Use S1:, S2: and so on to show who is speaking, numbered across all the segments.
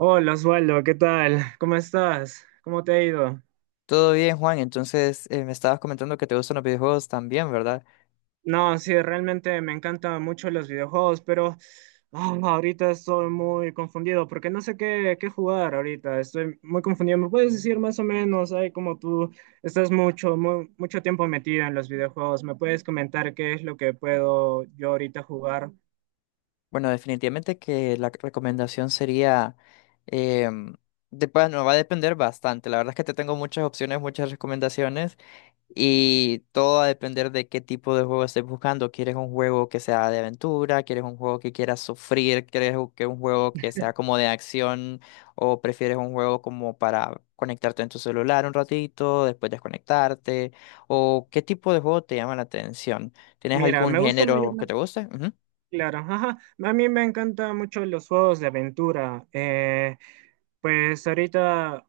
S1: Hola Osvaldo, ¿qué tal? ¿Cómo estás? ¿Cómo te ha ido?
S2: Todo bien, Juan. Entonces, me estabas comentando que te gustan los videojuegos también, ¿verdad?
S1: No, sí, realmente me encantan mucho los videojuegos, pero ahorita estoy muy confundido porque no sé qué jugar ahorita. Estoy muy confundido. ¿Me puedes decir más o menos, ay, como tú estás mucho tiempo metido en los videojuegos? ¿Me puedes comentar qué es lo que puedo yo ahorita jugar?
S2: Bueno, definitivamente que la recomendación sería, em, de, bueno, va a depender bastante. La verdad es que te tengo muchas opciones, muchas recomendaciones. Y todo va a depender de qué tipo de juego estés buscando. ¿Quieres un juego que sea de aventura? ¿Quieres un juego que quieras sufrir? ¿Quieres que un juego que sea como de acción? ¿O prefieres un juego como para conectarte en tu celular un ratito, después desconectarte? ¿O qué tipo de juego te llama la atención? ¿Tienes
S1: Mira,
S2: algún
S1: me gusta mayor.
S2: género que te guste? Ujú.
S1: Claro, ajá. A mí me encantan mucho los juegos de aventura. Pues ahorita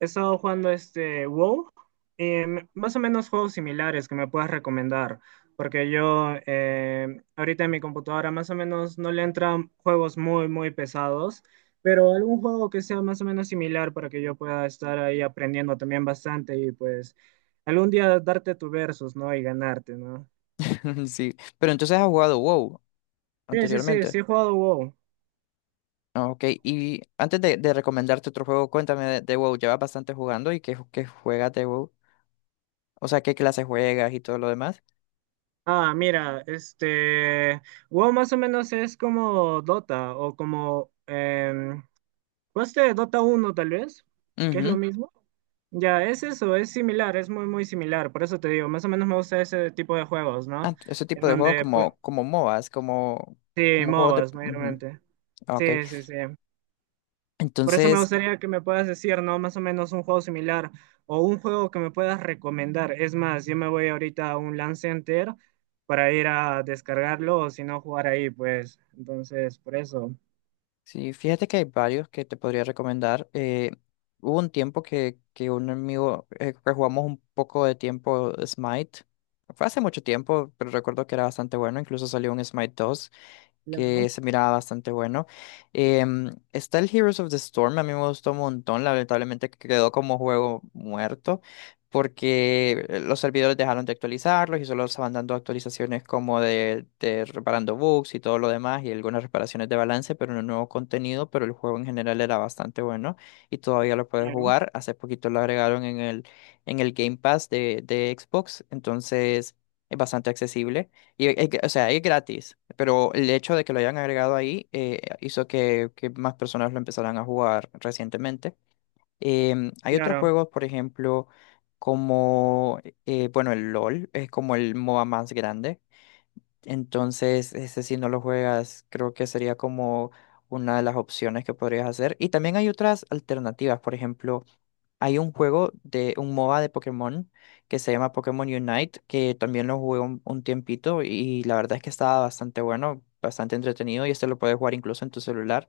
S1: he estado jugando este WoW. Más o menos juegos similares que me puedas recomendar, porque yo ahorita en mi computadora más o menos no le entran juegos muy, muy pesados, pero algún juego que sea más o menos similar para que yo pueda estar ahí aprendiendo también bastante, y pues algún día darte tu versus, ¿no? Y ganarte, ¿no?
S2: Sí. Pero entonces has jugado WoW
S1: Sí, sí, sí,
S2: anteriormente.
S1: sí he jugado WoW.
S2: Ah, ok, y antes de recomendarte otro juego, cuéntame de WoW. ¿Llevas bastante jugando y qué qué juegas de WoW? O sea, qué clase juegas y todo lo demás.
S1: Ah, mira, WoW más o menos es como Dota o como, ¿de Dota uno tal vez? ¿Que es lo
S2: Ujú.
S1: mismo? Ya, es eso, es similar, es muy, muy similar, por eso te digo, más o menos me gusta ese tipo de juegos,
S2: Ah,
S1: ¿no?
S2: ese
S1: En
S2: tipo de juegos
S1: donde, pues,
S2: como MOBAs,
S1: sí,
S2: como juegos de...
S1: MOBAs
S2: ujú.
S1: mayormente.
S2: Ah, ok.
S1: Sí, sí, sí. Por eso me
S2: Entonces,
S1: gustaría que me puedas decir, ¿no? Más o menos un juego similar o un juego que me puedas recomendar. Es más, yo me voy ahorita a un Lance Center para ir a descargarlo o si no jugar ahí, pues. Entonces, por eso.
S2: sí, fíjate que hay varios que te podría recomendar. Hubo un tiempo que un amigo, que jugamos un poco de tiempo Smite. Fue hace mucho tiempo, pero recuerdo que era bastante bueno. Incluso salió un Smite dos, que
S1: Claro.
S2: se miraba bastante bueno. Está el Heroes of the Storm, a mí me gustó un montón, lamentablemente quedó como juego muerto, porque los servidores dejaron de actualizarlos y solo estaban dando actualizaciones como de reparando bugs y todo lo demás y algunas reparaciones de balance, pero no nuevo contenido, pero el juego en general era bastante bueno y todavía lo puedes
S1: Claro,
S2: jugar. Hace poquito lo agregaron en en el Game Pass de Xbox, entonces es bastante accesible. Y, es que o sea, es gratis, pero el hecho de que lo hayan agregado ahí hizo que más personas lo empezaran a jugar recientemente. Hay otros
S1: claro.
S2: juegos, por ejemplo, como, bueno, el LOL es como el MOBA más grande. Entonces, ese si no lo juegas, creo que sería como una de las opciones que podrías hacer. Y también hay otras alternativas, por ejemplo. Hay un juego de un MOBA de Pokémon que se llama Pokémon Unite, que también lo jugué un tiempito y la verdad es que estaba bastante bueno, bastante entretenido y este lo puedes jugar incluso en tu celular.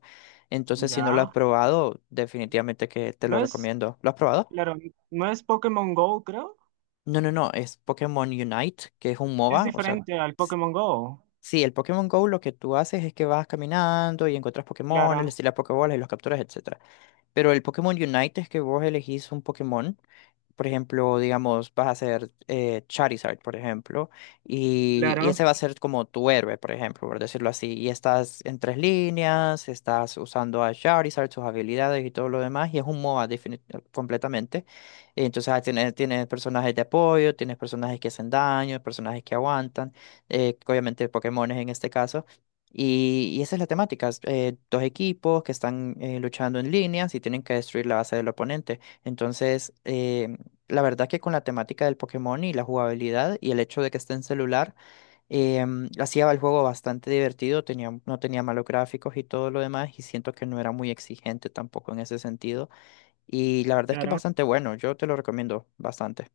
S2: Entonces, si no lo has
S1: Ya.
S2: probado, definitivamente que te lo
S1: No es,
S2: recomiendo. ¿Lo has probado?
S1: claro, no es Pokémon Go, creo.
S2: No, no, no, es Pokémon Unite, que es un
S1: Es
S2: MOBA, o sea,
S1: diferente al
S2: s-
S1: Pokémon Go.
S2: sí, el Pokémon Go lo que tú haces es que vas caminando y encuentras Pokémon,
S1: Claro,
S2: les tiras Pokébolas y los capturas, etcétera. Pero el Pokémon Unite es que vos elegís un Pokémon. Por ejemplo, digamos, vas a hacer Charizard, por ejemplo, y
S1: claro,
S2: ese va a ser como tu héroe, por ejemplo, por decirlo así. Y estás en tres líneas, estás usando a Charizard, sus habilidades y todo lo demás, y es un MOBA completamente. Y entonces ah, tienes personajes de apoyo, tienes personajes que hacen daño, personajes que aguantan, obviamente Pokémones en este caso. Y esa es la temática. Es, dos equipos que están luchando en líneas y tienen que destruir la base del oponente. Entonces, la verdad que con la temática del Pokémon y la jugabilidad y el hecho de que esté en celular, eh, hacía el juego bastante divertido, tenía, no tenía malos gráficos y todo lo demás, y siento que no era muy exigente tampoco en ese sentido. Y la verdad es que es
S1: claro.
S2: bastante bueno, yo te lo recomiendo bastante.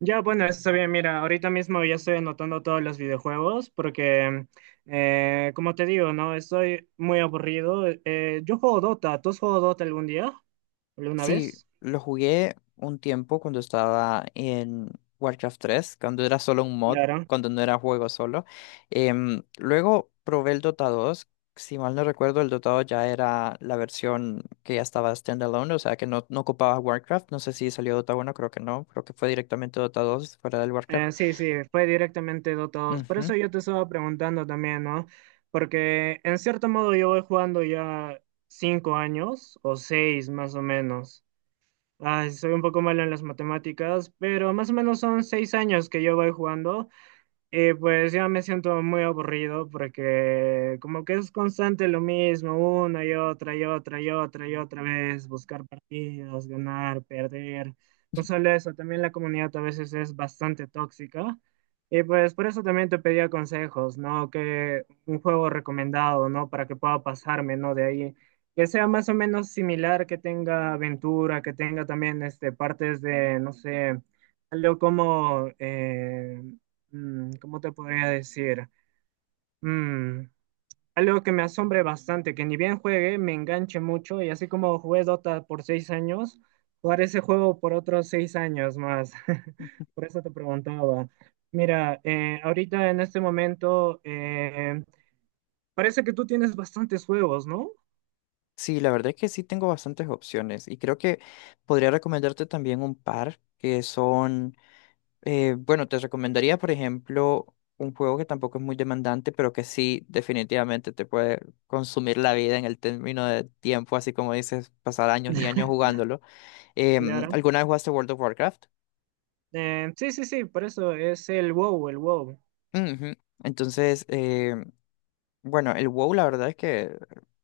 S1: Ya, bueno, está bien. Mira, ahorita mismo ya estoy anotando todos los videojuegos porque, como te digo, ¿no? Estoy muy aburrido. Yo juego Dota. ¿Tú has jugado Dota algún día? ¿Alguna
S2: Sí,
S1: vez?
S2: lo jugué un tiempo cuando estaba en Warcraft tres, cuando era solo un mod,
S1: Claro.
S2: cuando no era juego solo. Luego probé el Dota dos. Si mal no recuerdo, el Dota dos ya era la versión que ya estaba standalone, o sea que no, no ocupaba Warcraft. No sé si salió Dota uno, creo que no. Creo que fue directamente Dota dos fuera del Warcraft.
S1: Sí, sí, fue directamente Dota dos. Por
S2: Ujú.
S1: eso yo te estaba preguntando también, ¿no? Porque en cierto modo yo voy jugando ya cinco años o seis más o menos. Ay, soy un poco malo en las matemáticas, pero más o menos son seis años que yo voy jugando. Y pues ya me siento muy aburrido porque como que es constante lo mismo, una y otra y otra y otra y otra vez, buscar partidos, ganar, perder. No solo eso, también la comunidad a veces es bastante tóxica. Y pues por eso también te pedía consejos, ¿no? Que un juego recomendado, ¿no? Para que pueda pasarme, ¿no? De ahí. Que sea más o menos similar, que tenga aventura, que tenga también este, partes de, no sé, algo como... ¿cómo te podría decir? Mm, algo que me asombre bastante, que ni bien juegue, me enganche mucho y así como jugué Dota por seis años, jugar ese juego por otros seis años más. Por eso te preguntaba. Mira, ahorita en este momento, parece que tú tienes bastantes juegos, ¿no?
S2: Sí, la verdad es que sí tengo bastantes opciones y creo que podría recomendarte también un par que son... bueno, te recomendaría, por ejemplo, un juego que tampoco es muy demandante, pero que sí definitivamente te puede consumir la vida en el término de tiempo, así como dices, pasar años y años jugándolo.
S1: Claro.
S2: ¿Alguna vez jugaste World of Warcraft?
S1: Sí, sí, sí, por eso es el WoW, el WoW.
S2: Ujú. Entonces, bueno, el WoW la verdad es que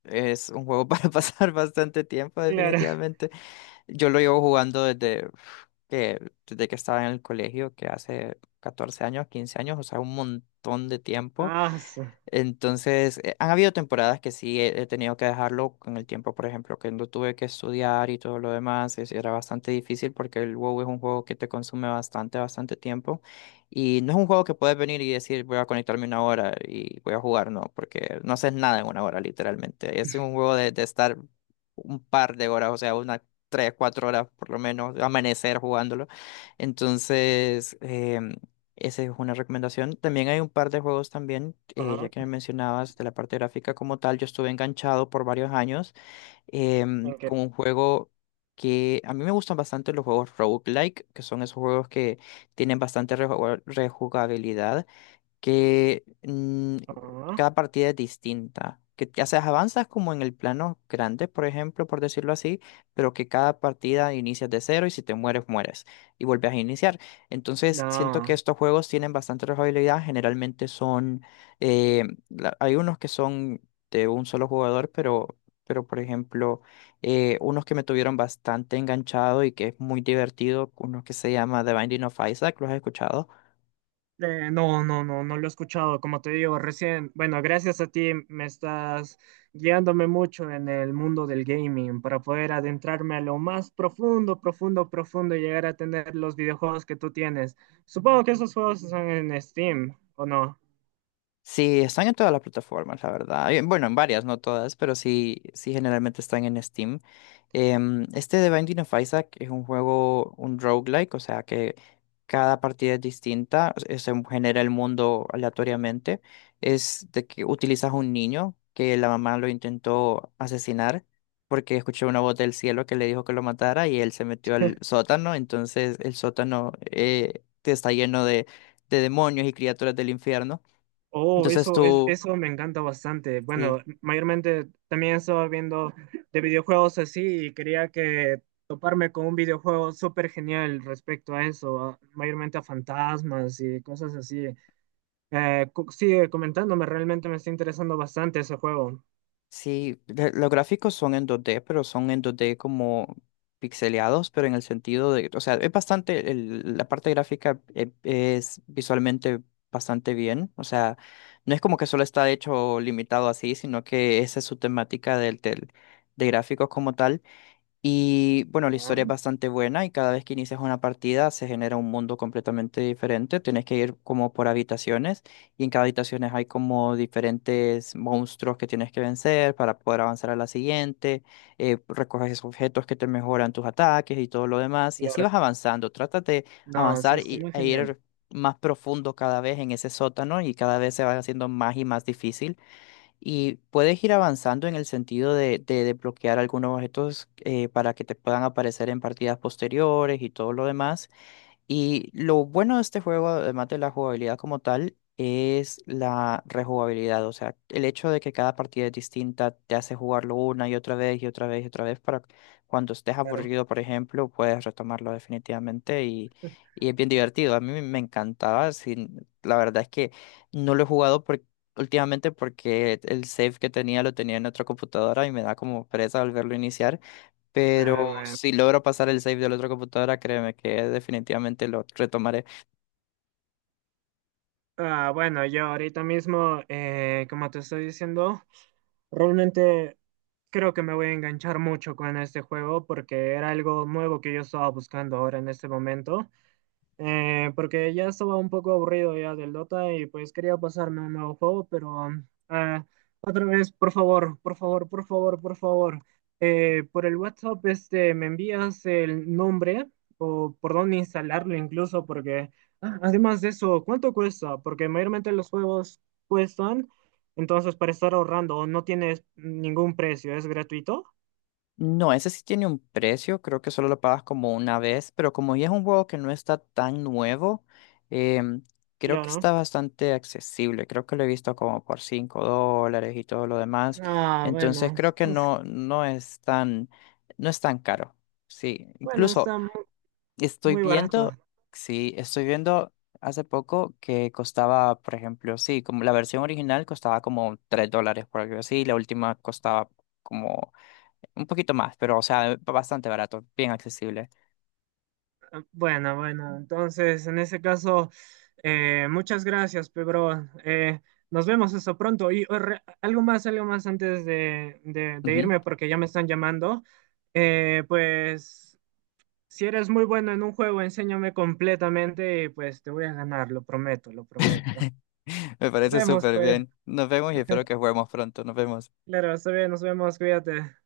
S2: es un juego para pasar bastante tiempo,
S1: Claro.
S2: definitivamente. Yo lo llevo jugando desde uf, que, desde que estaba en el colegio, que hace 14 años, 15 años, o sea, un montón de tiempo.
S1: Ah, su-
S2: Entonces, han habido temporadas que sí he tenido que dejarlo con el tiempo, por ejemplo, que no tuve que estudiar y todo lo demás, era bastante difícil porque el WoW es un juego que te consume bastante, bastante tiempo y no es un juego que puedes venir y decir voy a conectarme una hora y voy a jugar, no, porque no haces nada en una hora literalmente, es un juego de estar un par de horas, o sea, unas tres, cuatro horas por lo menos, amanecer jugándolo. Entonces, esa es una recomendación. También hay un par de juegos también, ya
S1: ah,
S2: que me mencionabas de la parte gráfica como tal, yo estuve enganchado por varios años
S1: ok.
S2: con un juego que a mí me gustan bastante los juegos roguelike, que son esos juegos que tienen bastante rejugabilidad que
S1: Ah,
S2: cada partida es distinta. Que ya sea, avanzas como en el plano grande, por ejemplo, por decirlo así, pero que cada partida inicias de cero y si te mueres, mueres y vuelves a iniciar. Entonces, siento que
S1: no.
S2: estos juegos tienen bastante rejugabilidad. Generalmente son, hay unos que son de un solo jugador, pero por ejemplo, unos que me tuvieron bastante enganchado y que es muy divertido, uno que se llama The Binding of Isaac, ¿los has escuchado?
S1: No, no, no, no lo he escuchado. Como te digo, recién, bueno, gracias a ti me estás guiándome mucho en el mundo del gaming para poder adentrarme a lo más profundo, profundo, profundo y llegar a tener los videojuegos que tú tienes. Supongo que esos juegos están en Steam, ¿o no?
S2: Sí, están en todas las plataformas, la verdad. Bueno, en varias, no todas, pero sí, sí generalmente están en Steam. Este de Binding of Isaac es un juego, un roguelike, o sea que cada partida es distinta, se genera el mundo aleatoriamente. Es de que utilizas un niño que la mamá lo intentó asesinar porque escuchó una voz del cielo que le dijo que lo matara y él se metió al sótano, entonces el sótano está lleno de demonios y criaturas del infierno.
S1: Oh,
S2: Entonces
S1: eso, es,
S2: tú,
S1: eso me encanta bastante. Bueno,
S2: sí,
S1: mayormente también estaba viendo de videojuegos así y quería que toparme con un videojuego súper genial respecto a eso, a- mayormente a fantasmas y cosas así. Sigue comentándome, realmente me está interesando bastante ese juego.
S2: sí, los gráficos son en dos d pero son en dos d como pixeleados, pero en el sentido de, o sea, es bastante, la parte gráfica es visualmente bastante bien, o sea, no es como que solo está hecho limitado así, sino que esa es su temática del de gráficos como tal. Y bueno, la historia
S1: Ah,
S2: es bastante buena y cada vez que inicias una partida se genera un mundo completamente diferente. Tienes que ir como por habitaciones y en cada habitación hay como diferentes monstruos que tienes que vencer para poder avanzar a la siguiente. Recoges objetos que te mejoran tus ataques y todo lo demás. Y así vas
S1: claro.
S2: avanzando. Trata de
S1: No, sí,
S2: avanzar
S1: está
S2: y,
S1: muy
S2: e
S1: genial.
S2: ir más profundo cada vez en ese sótano y cada vez se va haciendo más y más difícil y puedes ir avanzando en el sentido de desbloquear algunos objetos para que te puedan aparecer en partidas posteriores y todo lo demás. Y lo bueno de este juego, además de la jugabilidad como tal, es la rejugabilidad. O sea, el hecho de que cada partida es distinta te hace jugarlo una y otra vez y otra vez y otra vez para cuando estés
S1: Claro.
S2: aburrido, por ejemplo, puedes retomarlo definitivamente y es bien divertido. A mí me encantaba. La verdad es que no lo he jugado últimamente porque el save que tenía lo tenía en otra computadora y me da como pereza volverlo a iniciar.
S1: Ah,
S2: Pero
S1: bueno.
S2: si logro pasar el save de la otra computadora, créeme que definitivamente lo retomaré.
S1: Ah, bueno, yo ahorita mismo, como te estoy diciendo, realmente creo que me voy a enganchar mucho con este juego porque era algo nuevo que yo estaba buscando ahora en este momento. Porque ya estaba un poco aburrido ya del Dota y pues quería pasarme un nuevo juego, pero ah, otra vez, por favor, por favor, por favor, por favor, por el WhatsApp este, me envías el nombre o por dónde instalarlo incluso, porque ah, además de eso, ¿cuánto cuesta? Porque mayormente los juegos cuestan, entonces para estar ahorrando no tienes ningún precio, es gratuito,
S2: No, ese sí tiene un precio, creo que solo lo pagas como una vez, pero como ya es un juego que no está tan nuevo, em, creo que
S1: claro.
S2: está bastante accesible. Creo que lo he visto como por $5 y todo lo demás.
S1: Ah,
S2: Entonces
S1: bueno,
S2: creo que
S1: uf,
S2: no, no es tan, no es tan caro. Sí,
S1: bueno,
S2: incluso. Estoy
S1: muy barato.
S2: viendo, sí, estoy viendo hace poco que costaba, por ejemplo, sí, como la versión original costaba como $3 por algo así, la última costaba como un poquito más, pero o sea, bastante barato, bien accesible.
S1: Bueno, bueno, entonces en ese caso, muchas gracias, Pedro. Nos vemos eso pronto. Y oh, algo más antes de, de
S2: Ujú.
S1: irme, porque ya me están llamando. Pues, si eres muy bueno en un juego, enséñame completamente y pues te voy a ganar, lo prometo, lo prometo.
S2: Me
S1: Nos
S2: parece
S1: vemos,
S2: súper
S1: pues.
S2: bien. Nos vemos y espero que juguemos pronto. Nos vemos.
S1: Claro, está bien, nos vemos, cuídate.